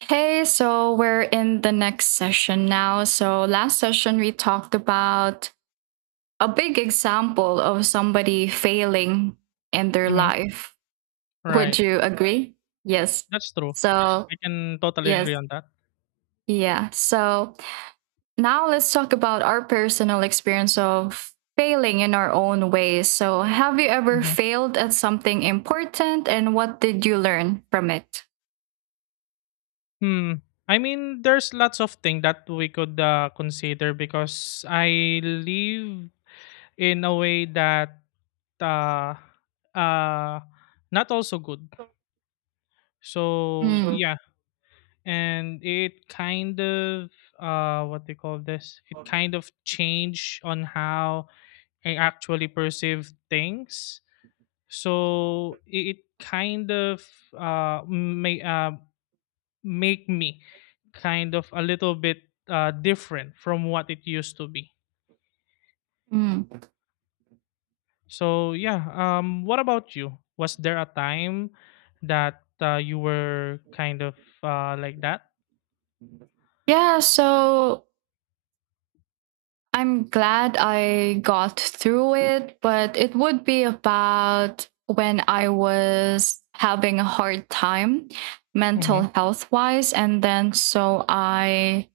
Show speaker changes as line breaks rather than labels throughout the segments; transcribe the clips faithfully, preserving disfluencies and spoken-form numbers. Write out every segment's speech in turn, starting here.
Hey, so we're in the next session now. So, last session we talked about a big example of somebody failing in their
Mhm,
life. Would
right.
you agree? Yes.
That's true.
So,
I can totally agree
yes.
on that.
Yeah. So, now let's talk about our personal experience of failing in our own ways. So, have you ever
Mhm.
failed at something important and what did you learn from it?
Hmm. I mean, there's lots of things that we could uh, consider because I live in a way that uh, uh, not also good. So
Mm.
yeah, and it kind of uh, what they call this? It kind of change on how I actually perceive things. So i- it kind of uh, may, uh, make me kind of a little bit uh, different from what it used to be.
Mm.
So yeah, um, what about you, was there a time that uh, you were kind of uh, like that?
Yeah, so I'm glad I got through it, but it would be about when I was having a hard time
Mm-hmm,
mental health wise. And then so I,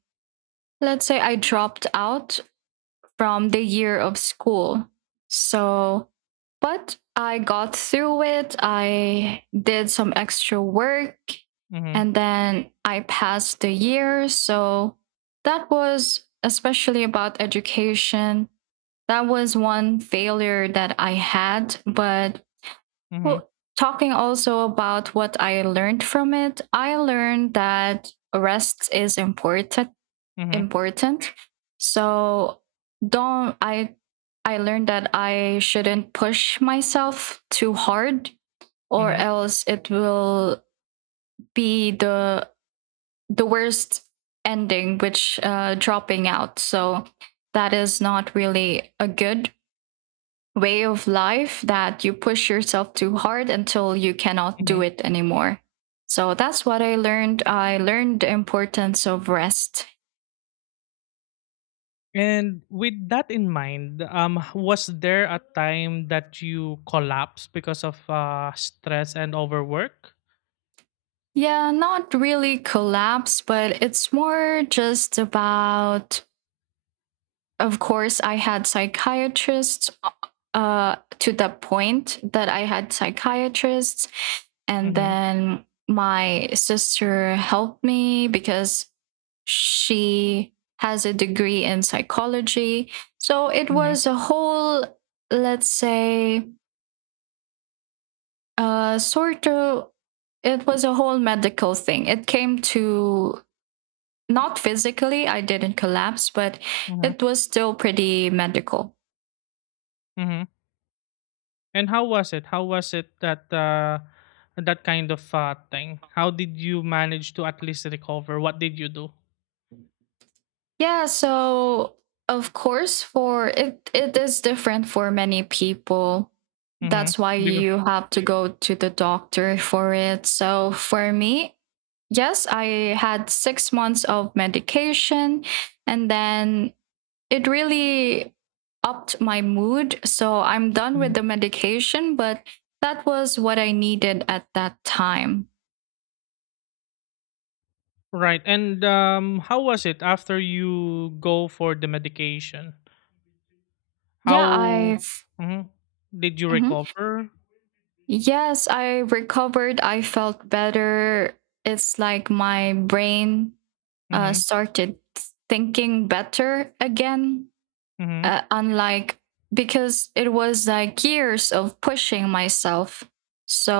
let's say I dropped out from the year of school. So, but I got through it. I did some extra work
mm-hmm,
and then I passed the year. So that was especially about education, that was one failure that I had. But,
mm-hmm,
well, talking also about what I learned from it, I learned that rest is important.
mm-hmm,
Important. So don't I. I learned that I shouldn't push myself too hard, or
mm-hmm,
else it will be the the worst ending, which uh, dropping out. So that is not really a good way of life that you push yourself too hard until you cannot do
mm-hmm.
it anymore. So that's what I learned. I learned the importance of rest.
And with that in mind, um, h- was there a time that you collapsed because of uh, stress and overwork?
Yeah, not really collapse, but it's more just about, of course, I had psychiatrists, uh, to the point that I had psychiatrists. And
Mm-hmm,
then my sister helped me because she has a degree in psychology. So it was a whole, let's say, uh, sort of, it was a whole medical thing. It came to not physically, I didn't collapse, but
mhm,
it was still pretty medical.
mhm. And how was it? How was it that uh, that kind of uh, thing? How did you manage to at least recover? What did you do?
Yeah, so of course for it it is different for many people.
Mm-hmm.
That's why
Because,
you have to go to the doctor for it. So for me, yes, I had six months of medication and then it really upped my mood. So I'm done with
mhm.
the medication, but that was what I needed at that time.
Right. And um, how was it after you go for the medication?
Yeah, I
How mhm, did you
mm-hmm.
recover?
Yes, I recovered. I felt better. It's like my brain uh,
Mm-hmm,
started thinking better again.
mm-hmm,
Uh, unlike because it was like years of pushing myself.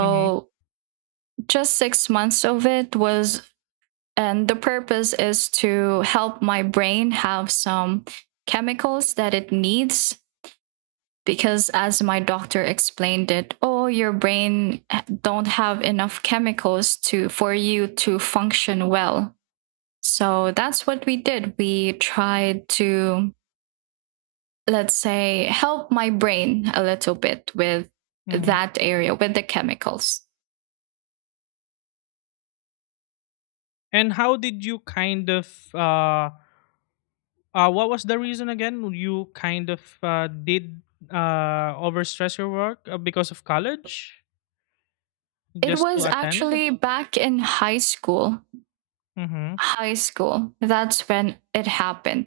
mm-hmm,
just six months of it was, and the purpose is to help my brain have some chemicals that it needs, because as my doctor explained it, oh, your brain don't have enough chemicals to for you to function well, so that's what we did, we tried to, let's say, help my brain a little bit with
mm-hmm.
that area with the chemicals.
And how did you kind of uh, Uh, what was the reason again? You kind of uh, did uh, overstress your work uh, because of college
It
just to
was
attend?
actually back in high school.
Mm-hmm.
High school. That's when it happened.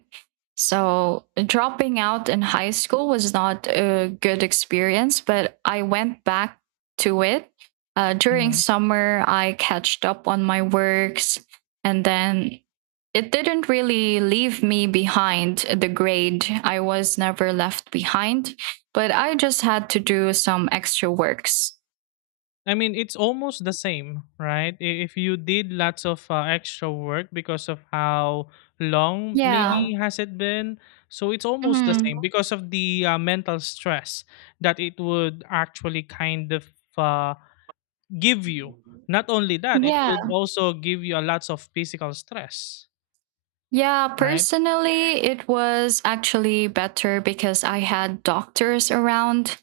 So, dropping out in high school was not a good experience, but I went back to it. Uh, during
Mm-hmm.
summer, I catched up on my works, and then it didn't really leave me behind the grade. I was never left behind, but I just had to do some extra works.
I mean, it's almost the same, right? I- If you did lots of uh, extra work because of how long
Yeah.
maybe has it been, so it's almost the
Mhm.
same because of the uh, mental stress that it would actually kind of uh, give you. Not only that, it would
Yeah.
also give you a lots of physical stress,
Yeah,
right?
personally, it was actually better because I had doctors around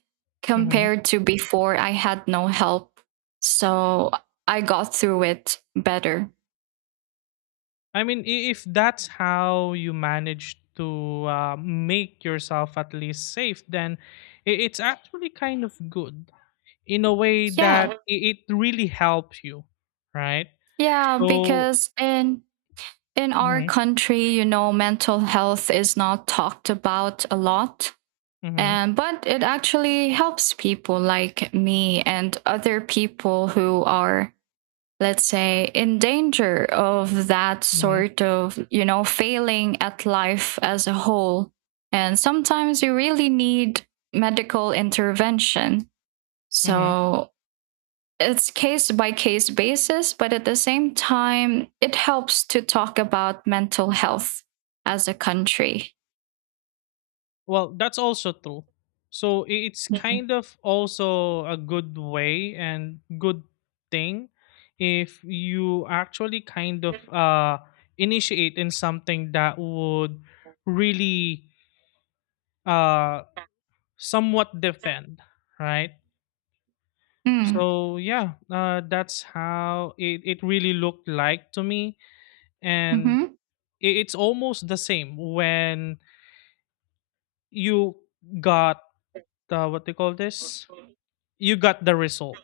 Mhm.
compared to before, I had no help. So I got through it better.
I mean, i- if that's how you manage to uh, make yourself at least safe, then i- it's actually kind of good in a way that
Yeah.
i- it really helps you, right?
Yeah,
So,
because in in our
mm-hmm,
country, you know, mental health is not talked about a lot.
mm-hmm,
And but it actually helps people like me and other people who are, let's say, in danger of that
mm-hmm,
sort of, you know, failing at life as a whole, and sometimes you really need medical intervention,
mm-hmm.
so it's case by case basis, but at the same time it helps to talk about mental health as a country.
Well, that's also true. So i- it's
Mm-hmm.
kind of also a good way and good thing if you actually kind of uh, initiate in something that would really uh, somewhat depend, right? So yeah, uh, that's how it, it really looked like to me, and
Mm-hmm.
i- it's almost the same when you got uh, what they call this. You got the result.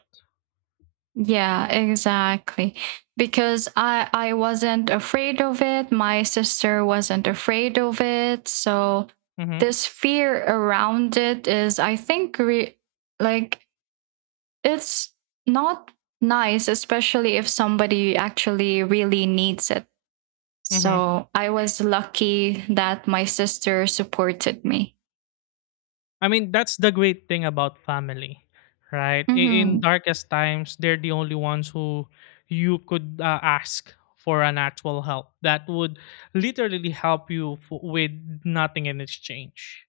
Yeah, exactly. Because I I wasn't afraid of it, my sister wasn't afraid of it. So
Mhm,
this fear around it is, I think, re- like, it's not nice, especially if somebody actually really needs it.
mhm.
So I was lucky that my sister supported me.
I mean, that's the great thing about family, right? I- In
Mhm.
darkest times, they're the only ones who you could uh, ask for an actual help that would literally help you f- with nothing in exchange.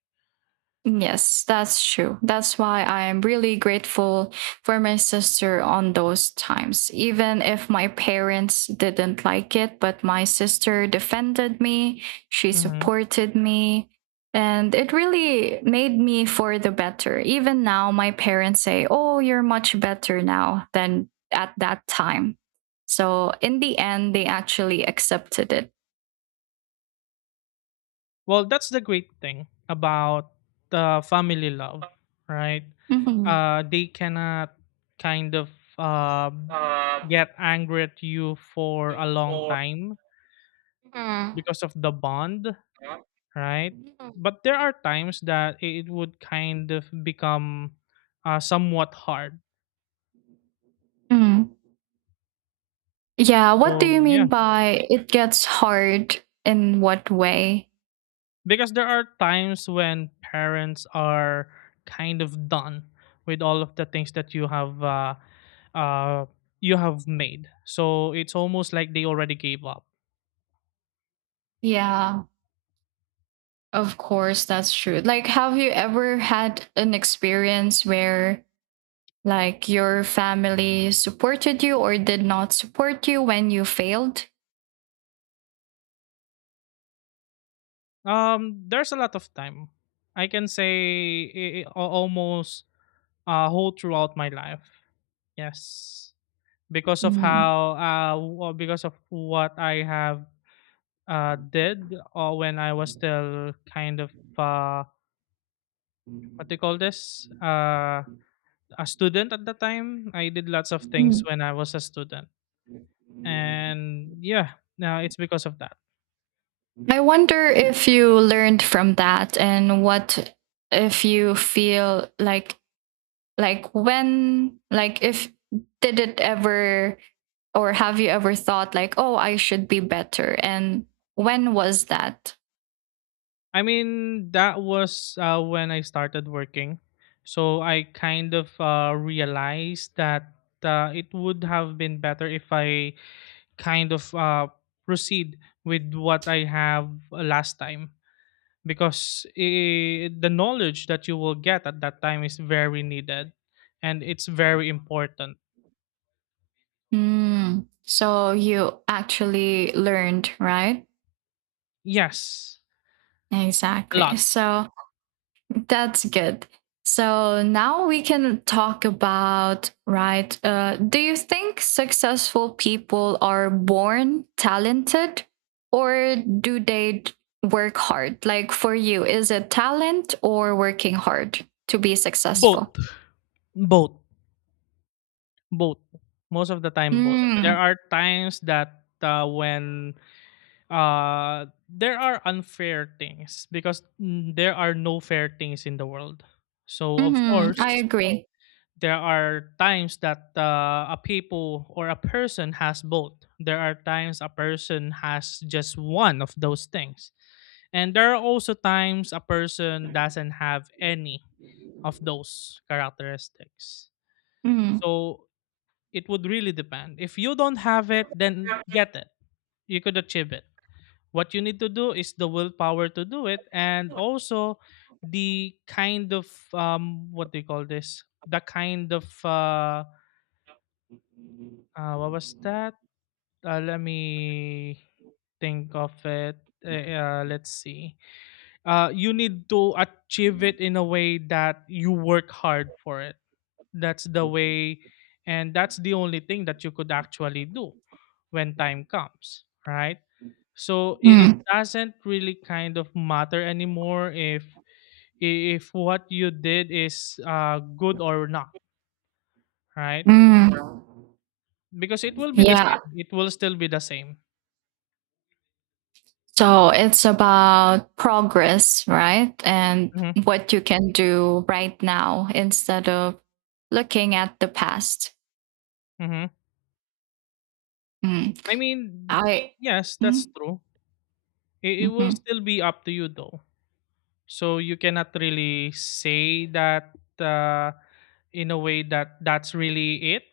Yes, that's true. That's why I am really grateful for my sister on those times. Even if my parents didn't like it, but my sister defended me, she
Mm-hmm.
supported me, and it really made me for the better. Even now, my parents say, oh, you're much better now than at that time. So in the end, they actually accepted it.
Well, that's the great thing about the family love, right?
Mhm.
Uh, they cannot kind of uh, get angry at you for a long time
Mhm.
because of the bond, right?
Mhm.
But there are times that it would kind of become uh, somewhat hard.
Mm. Yeah, what do you
So, yeah.
mean by it gets hard in what way?
Because there are times when parents are kind of done with all of the things that you have uh, uh, you have made, so it's almost like they already gave up.
Yeah, of course, that's true. Like, have you ever had an experience where, like, your family supported you or did not support you when you failed?
Um, there's a lot of time. I can say i i- al- almost uh whole throughout my life. Yes, because of
Mm.
how uh w- uh, because of what I have uh did uh, when I was still kind of uh what do you call this, uh a student at the time. I did lots of things
Mm.
when I was a student. And yeah, now it's because of that.
I wonder if you learned from that, and what, if you feel like like when, like if, did it ever, or have you ever thought like, oh, I should be better, and when was that?
I mean, that was uh, when I started working. So I kind of uh, realized that uh, it would have been better if I kind of uh, proceed with what I have uh, last time. Because I the knowledge that you will get at that time is very needed and it's very important.
Mm, so you actually learned, right,
Yes, a
exactly,
lot.
so that's good. So now we can talk about, right? Uh, do you think successful people are born talented or do they d- work hard? Like for you, is it talent or working hard to be successful?
Both, both, both. Most of the time, both. There
Mm.
are times that uh, when uh, there are unfair things because mm, there are no fair things in the world. So of
Hmm, I
course,
agree.
there are times that uh, a people or a person has both. There are times a person has just one of those things. And there are also times a person doesn't have any of those characteristics.
Mm.
So it would really depend. If you don't have it, then get it. You could achieve it. What you need to do is the willpower to do it, and also the kind of um what do you call this? The kind of uh Uh, what was that? Uh, let me think of it. Eh, Uh, let's see. Uh, you need to achieve it in a way that you work hard for it. That's the way, and that's the only thing that you could actually do when time comes, right? So it, it
Mm.
doesn't really kind of matter anymore if if what you did is uh, good or not, right?
Mm.
Because it will be the
Yeah,
same. It will still be the same.
so it's about progress, right? And what you can do right now instead of looking at the past.
Hmm.
Mm.
I mean,
I,
yes, that's
mm,
true. It, it will
mhm.
still be up to you though. So you cannot really say that uh, in a way that that's really it.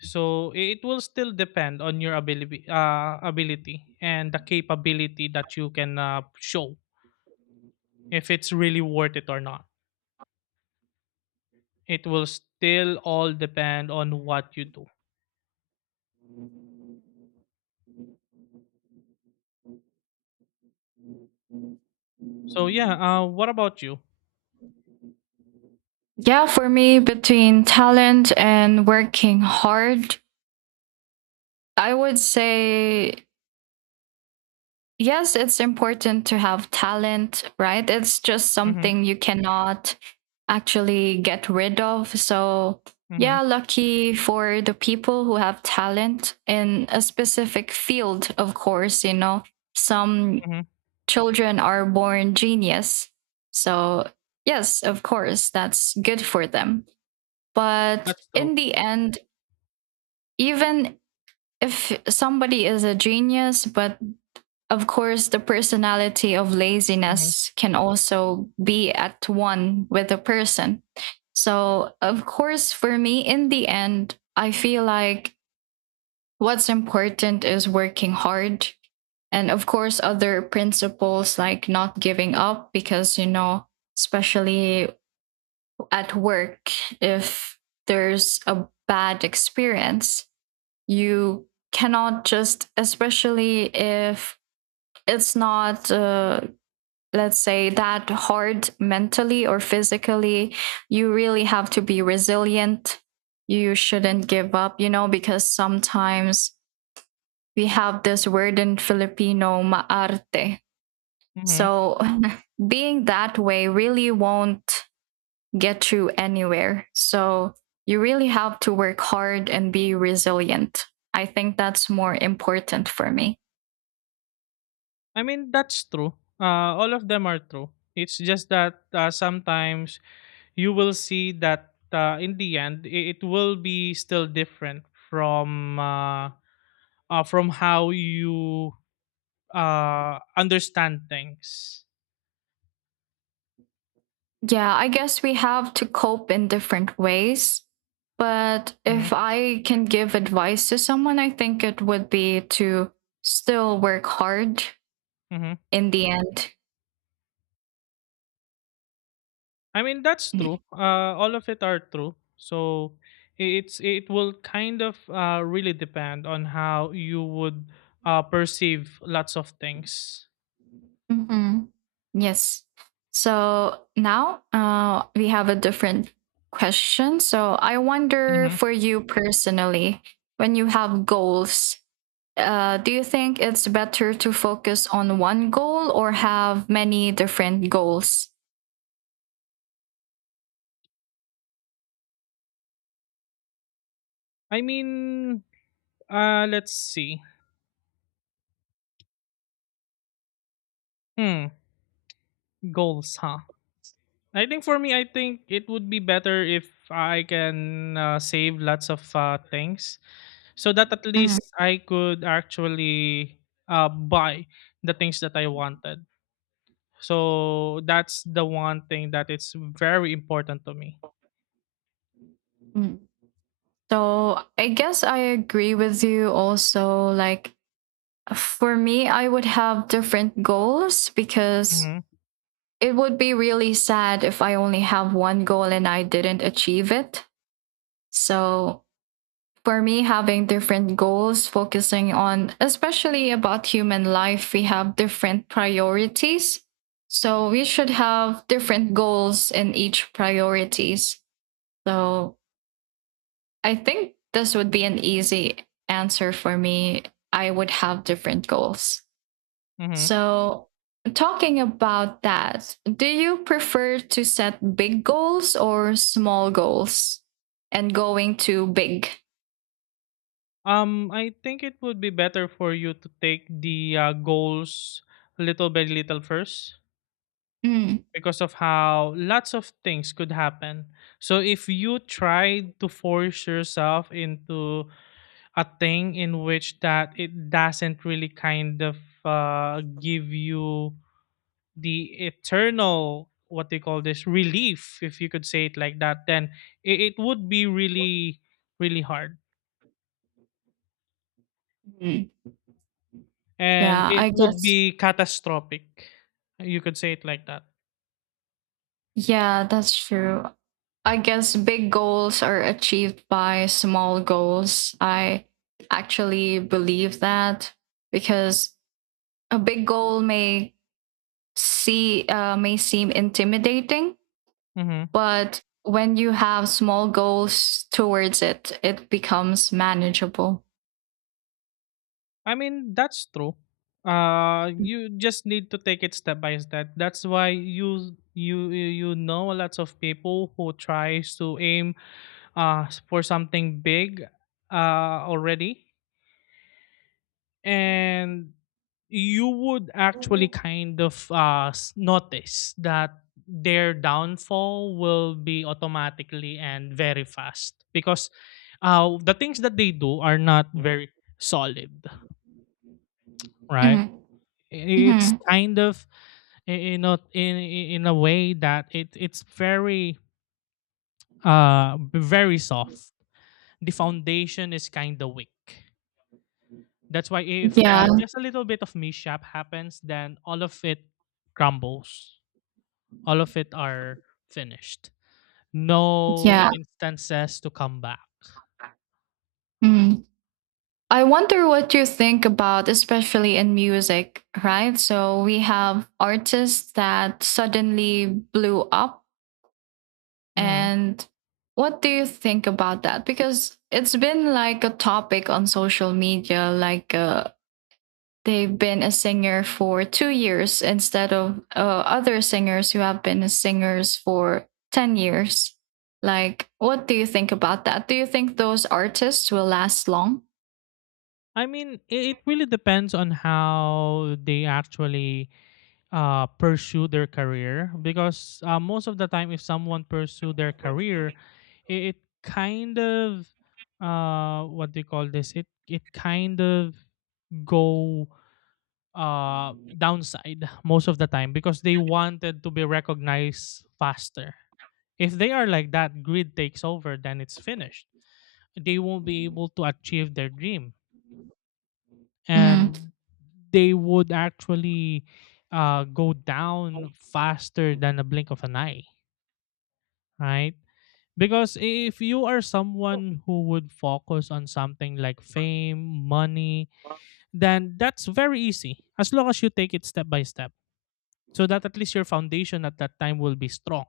So i- it will still depend on your ability, uh, ability and the capability that you can uh, show if it's really worth it or not. It will still all depend on what you do. So yeah, uh, what about you?
Yeah, for me, between talent and working hard, I would say yes, it's important to have talent, right? It's just
Mm-hmm,
something you cannot actually get rid of. So,
mm-hmm,
yeah, lucky for the people who have talent in a specific field, of course, you know, some
mm-hmm.
children are born genius. So, yes, of course, that's good for them. But
That's true.
in the end, even if somebody is a genius, but of course, the personality of
Mm-hmm,
laziness can also be at one with the person. So, of course, for me, in the end, I feel like what's important is working hard. And of course, other principles like not giving up, because, you know, especially at work, if there's a bad experience, you cannot just, especially if it's not uh, let's say that hard mentally or physically, you really have to be resilient, you shouldn't give up, you know, because sometimes we have this word in Filipino, maarte.
mm-hmm.
So being that way really won't get you anywhere, so you really have to work hard and be resilient. I think that's more important for me.
I mean, that's true. Uh, all of them are true. It's just that uh, sometimes you will see that uh, in the end it, it will be still different from uh, uh, from how you uh, understand things.
Yeah, I guess we have to cope in different ways. But
Hmm.
if I can give advice to someone, I think it would be to still work hard
Hmm.
in the end.
I mean, that's true. Uh, all of it are true. So i- it's it will kind of uh, really depend on how you would uh, perceive lots of things.
Hmm. Yes. So now uh, we have a different question. So I wonder
Hmm.
for you personally, when you have goals, uh, do you think it's better to focus on one goal or have many different goals?
I mean, Uh, let's see. Hmm, goals, huh? I think for me, I think it would be better if I can uh, save lots of uh, things so that at least I could actually uh, buy the things that I wanted. So that's the one thing that is very important to me.
Mm. So I guess I agree with you also. Like for me, I would have different goals because
Mm-hmm.
it would be really sad if I only have one goal and I didn't achieve it. So for me, having different goals, focusing on, especially about human life, we have different priorities. So we should have different goals in each priorities. So I think this would be an easy answer for me. I would have different goals.
Mm-hmm.
So, talking about that, do you prefer to set big goals or small goals, and going to big?
Um, I think it would be better for you to take the uh, goals little by little first
Mm.
because of how lots of things could happen. So if you try to force yourself into a thing in which that it doesn't really kind of uh, give you the eternal what they call this relief, if you could say it like that, then it, it would be really really hard.
Mm.
And
Yeah,
it
I
would
guess.
be catastrophic. You could say it like that.
Yeah, that's true. I guess big goals are achieved by small goals. I actually believe that because a big goal may see uh, may seem intimidating,
Mm-hmm.
but when you have small goals towards it, it becomes manageable.
I mean, that's true. Uh, you just need to take it step by step. That's why you you you you know lots of people who tries to aim uh for something big uh already, and you would actually kind of uh s- notice that their downfall will be automatically and very fast because uh the things that they do are not very solid, right?
Mm.
It's
Hmm.
kind of i- in a in in a way that it it's very uh b- very soft. The foundation is kind of weak. That's why if
Yeah,
uh, just a little bit of mishap happens, then all of it crumbles. All of it are finished. No
yeah.
instances to come back.
Mm. I wonder what you think about, especially in music, right? So we have artists that suddenly blew up.
Hmm.
And what do you think about that? Because it's been like a topic on social media, like a, they've been a singer for two years instead of uh, other singers who have been singers for ten years. Like, what do you think about that? Do you think those artists will last long?
I mean, i- it really depends on how they actually uh, pursue their career, because uh, most of the time if someone pursue their career, it, it kind of uh, what do you call this, it it kind of go uh, downside most of the time because they wanted to be recognized faster. If they are like that, greed takes over, then it's finished. They won't be able to achieve their dream,
Mm,
and they would actually uh, go down faster than a blink of an eye, right? Because if you are someone who would focus on something like fame, money, then that's very easy as long as you take it step by step so that at least your foundation at that time will be strong,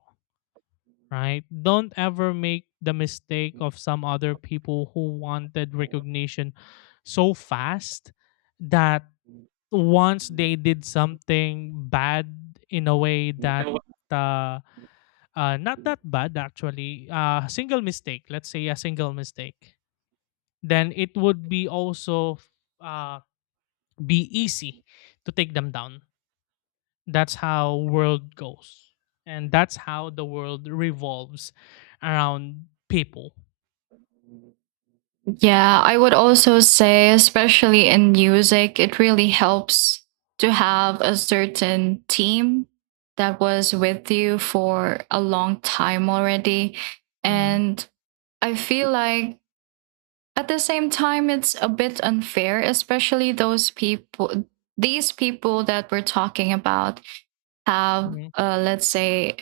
right? Don't ever make the mistake of some other people who wanted recognition so fast that once they did something bad in a way that uh, uh not that bad actually, uh single mistake, let's say a single mistake, then it would be also uh be easy to take them down. That's how world goes, and that's how the world revolves around people.
yeah, I would also say, especially in music, it really helps to have a certain team that was with you for a long time already.
Hmm.
And I feel like, at the same time, it's a bit unfair, especially those people, these people that we're talking about have,
Hmm.
uh, let's say,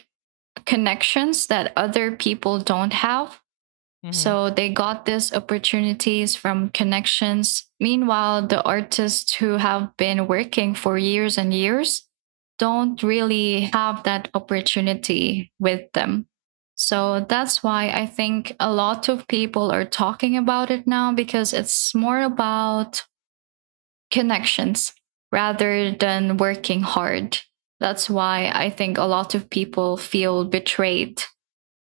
connections that other people don't have.
Hmm.
So they got these opportunities from connections. Meanwhile, the artists who have been working for years and years don't really have that opportunity with them. So that's why I think a lot of people are talking about it now, because it's more about connections rather than working hard. That's why I think a lot of people feel betrayed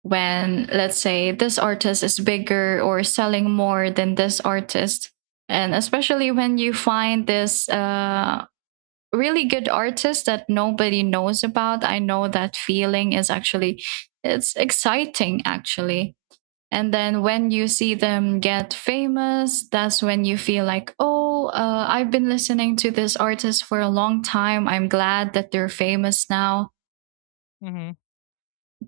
when, let's say, this artist is bigger or selling more than this artist, and especially when you find this uh, really good artist that nobody knows about. I know that feeling is actually, it's exciting, actually. And then when you see them get famous, that's when you feel like, oh, uh, I've been listening to this artist for a long time, I'm glad that they're famous now.
Hmm.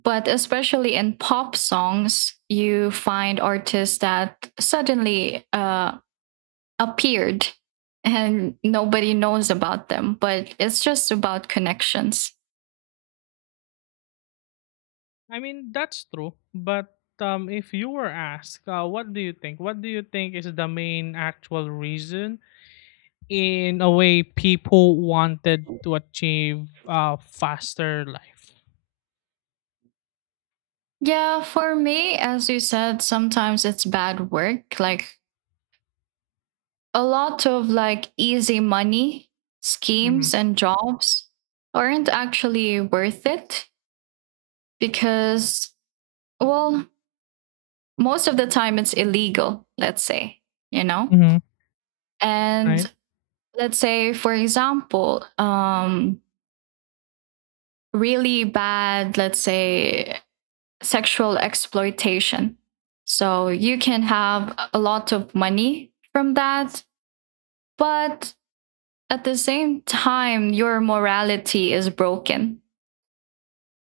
But especially in pop songs, you find artists that suddenly uh, appeared and nobody knows about them, but it's just about connections.
I mean, that's true. But um, if you were asked, uh, what do you think? What do you think is the main actual reason in a way people wanted to achieve uh, faster life?
Yeah, for me, as you said, sometimes it's bad work, like a lot of like easy money
Mm-hmm.
schemes and jobs aren't actually worth it because well, most of the time it's illegal, let's say, you know.
Mm-hmm. Right?
And let's say, for example, um really bad, let's say, sexual exploitation. So you can have a lot of money from that, but at the same time your morality is broken.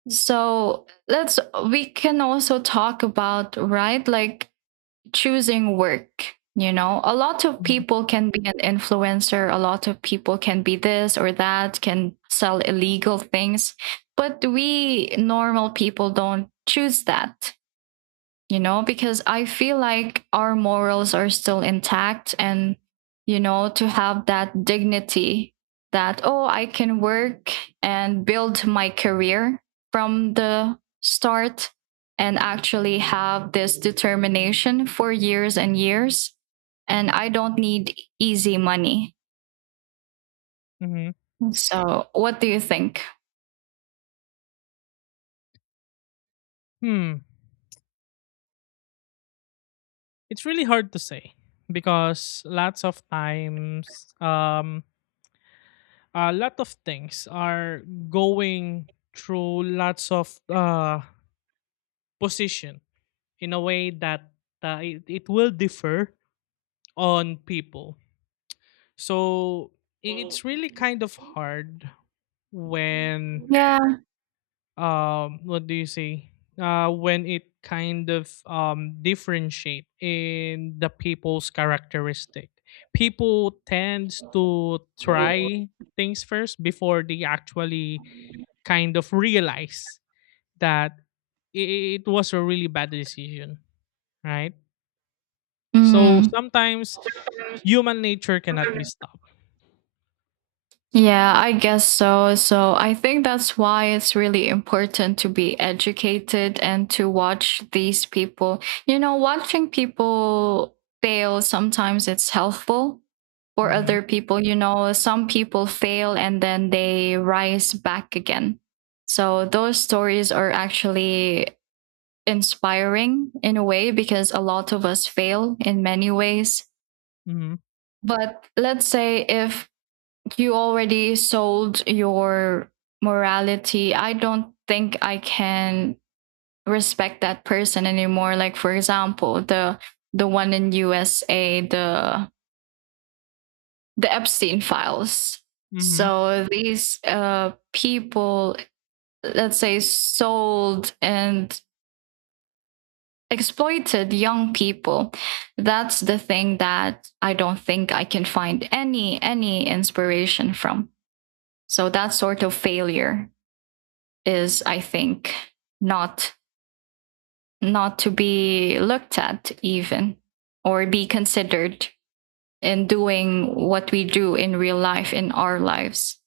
So let's, we can also talk about, right, like choosing work. You know, a lot of
Mm-hmm.
people can be an influencer, a lot of people can be this or that, can sell illegal things, but we normal people don't choose that, you know, because I feel like our morals are still intact and, you know, to have that dignity, that, oh, I can work and build my career from the start and actually have this determination for years and years. And I don't need easy money.
Mm-hmm.
So, what do you think?
Hmm. It's really hard to say because lots of times, um, a lot of things are going through lots of uh, position in a way that uh, it, it will differ on people. So i- it's really kind of hard when,
Yeah.
um what do you say? Uh, when it kind of um differentiate in the people's characteristic. People tends to try things first before they actually kind of realize that i- i- it was a really bad decision, right? So
Mm.
sometimes human nature cannot be stopped.
Yeah, I guess so. So I think that's why it's really important to be educated and to watch these people. You know, watching people fail sometimes, it's helpful for
Mm-hmm.
other people. You know, some people fail and then they rise back again. So those stories are actually inspiring in a way, because a lot of us fail in many ways.
Mm-hmm.
But let's say if you already sold your morality, I don't think I can respect that person anymore. Like, for example, the the one in U S A, the the Epstein files.
Mm-hmm.
So these uh people, let's say, sold and exploited young people. That's the thing that I don't think I can find any any inspiration from. So that sort of failure is, I think, not not to be looked at even, or be considered in doing what we do in real life, in our lives.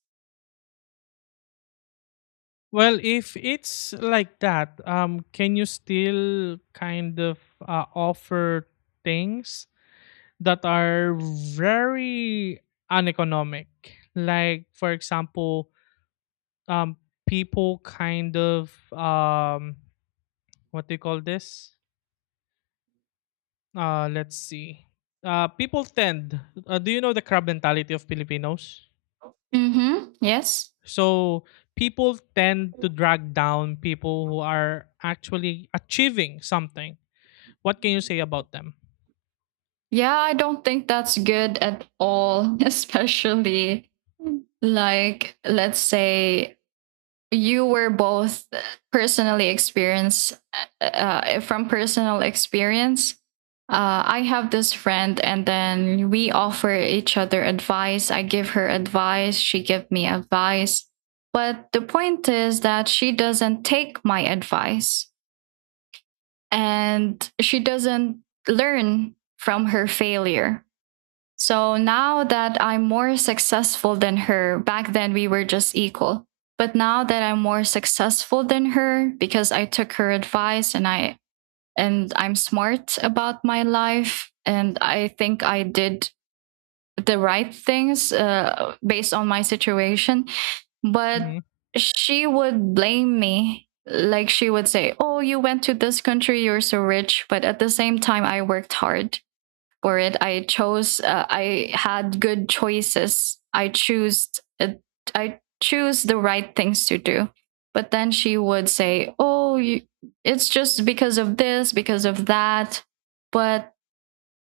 Well, if it's like that, um, can you still kind of uh, offer things that are very uneconomic. Like for example, um, people kind of, um, what do you call this? Uh, let's see. Uh, people tend. Uh, do you know the crab mentality of Filipinos?
Mm-hmm. Yes.
So people tend to drag down people who are actually achieving something. What can you say about them?
Yeah, I don't think that's good at all. Especially, like, let's say you were both personally experienced uh, uh, from personal experience. Uh, I have this friend, and then we offer each other advice. I give her advice, she give me advice. But the point is that she doesn't take my advice and she doesn't learn from her failure. So now that I'm more successful than her, back then we were just equal. But now that I'm more successful than her, because I took her advice and I and I'm smart about my life, and I think I did the right things, uh, based on my situation, but
Mhm.
she would blame me. Like she would say, "Oh, you went to this country, you're so rich," but at the same time I worked hard for it. I chose. Uh, I had good choices. I choose. Uh, I choose the right things to do. But then she would say, "Oh, you, it's just because of this, because of that." But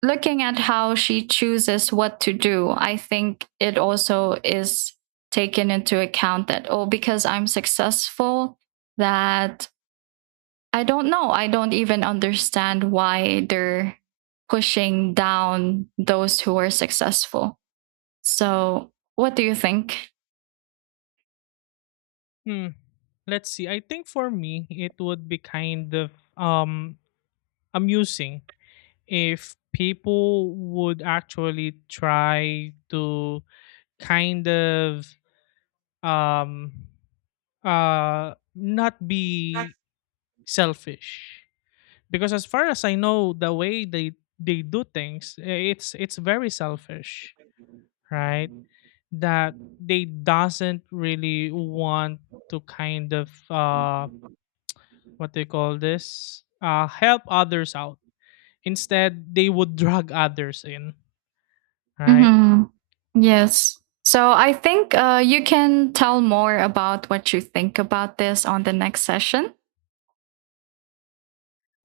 looking at how she chooses what to do, I think it also is taken into account that, oh, because I'm successful, that I don't know. I don't even understand why they're pushing down those who are successful. So, what do you think?
Hmm. Let's see. I think for me, it would be kind of um amusing if people would actually try to kind of um uh not be selfish, because as far as I know, the way they they do things, it's it's very selfish, right? That they doesn't really want to kind of uh what they call this, uh help others out. Instead, they would drag others in, right?
Mm-hmm. Yes. So, I think, uh, you can tell more about what you think about this on the next session.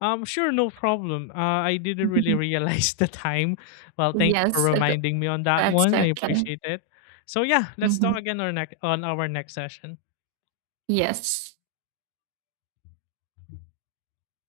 Um, sure, no problem. Uh, I didn't really realize the time. Well, thank you for
Yes,
reminding me on that
that's
one. I
okay.
appreciate it. So yeah, let's talk
Mhm.
again on, nec- on our next session.
Yes.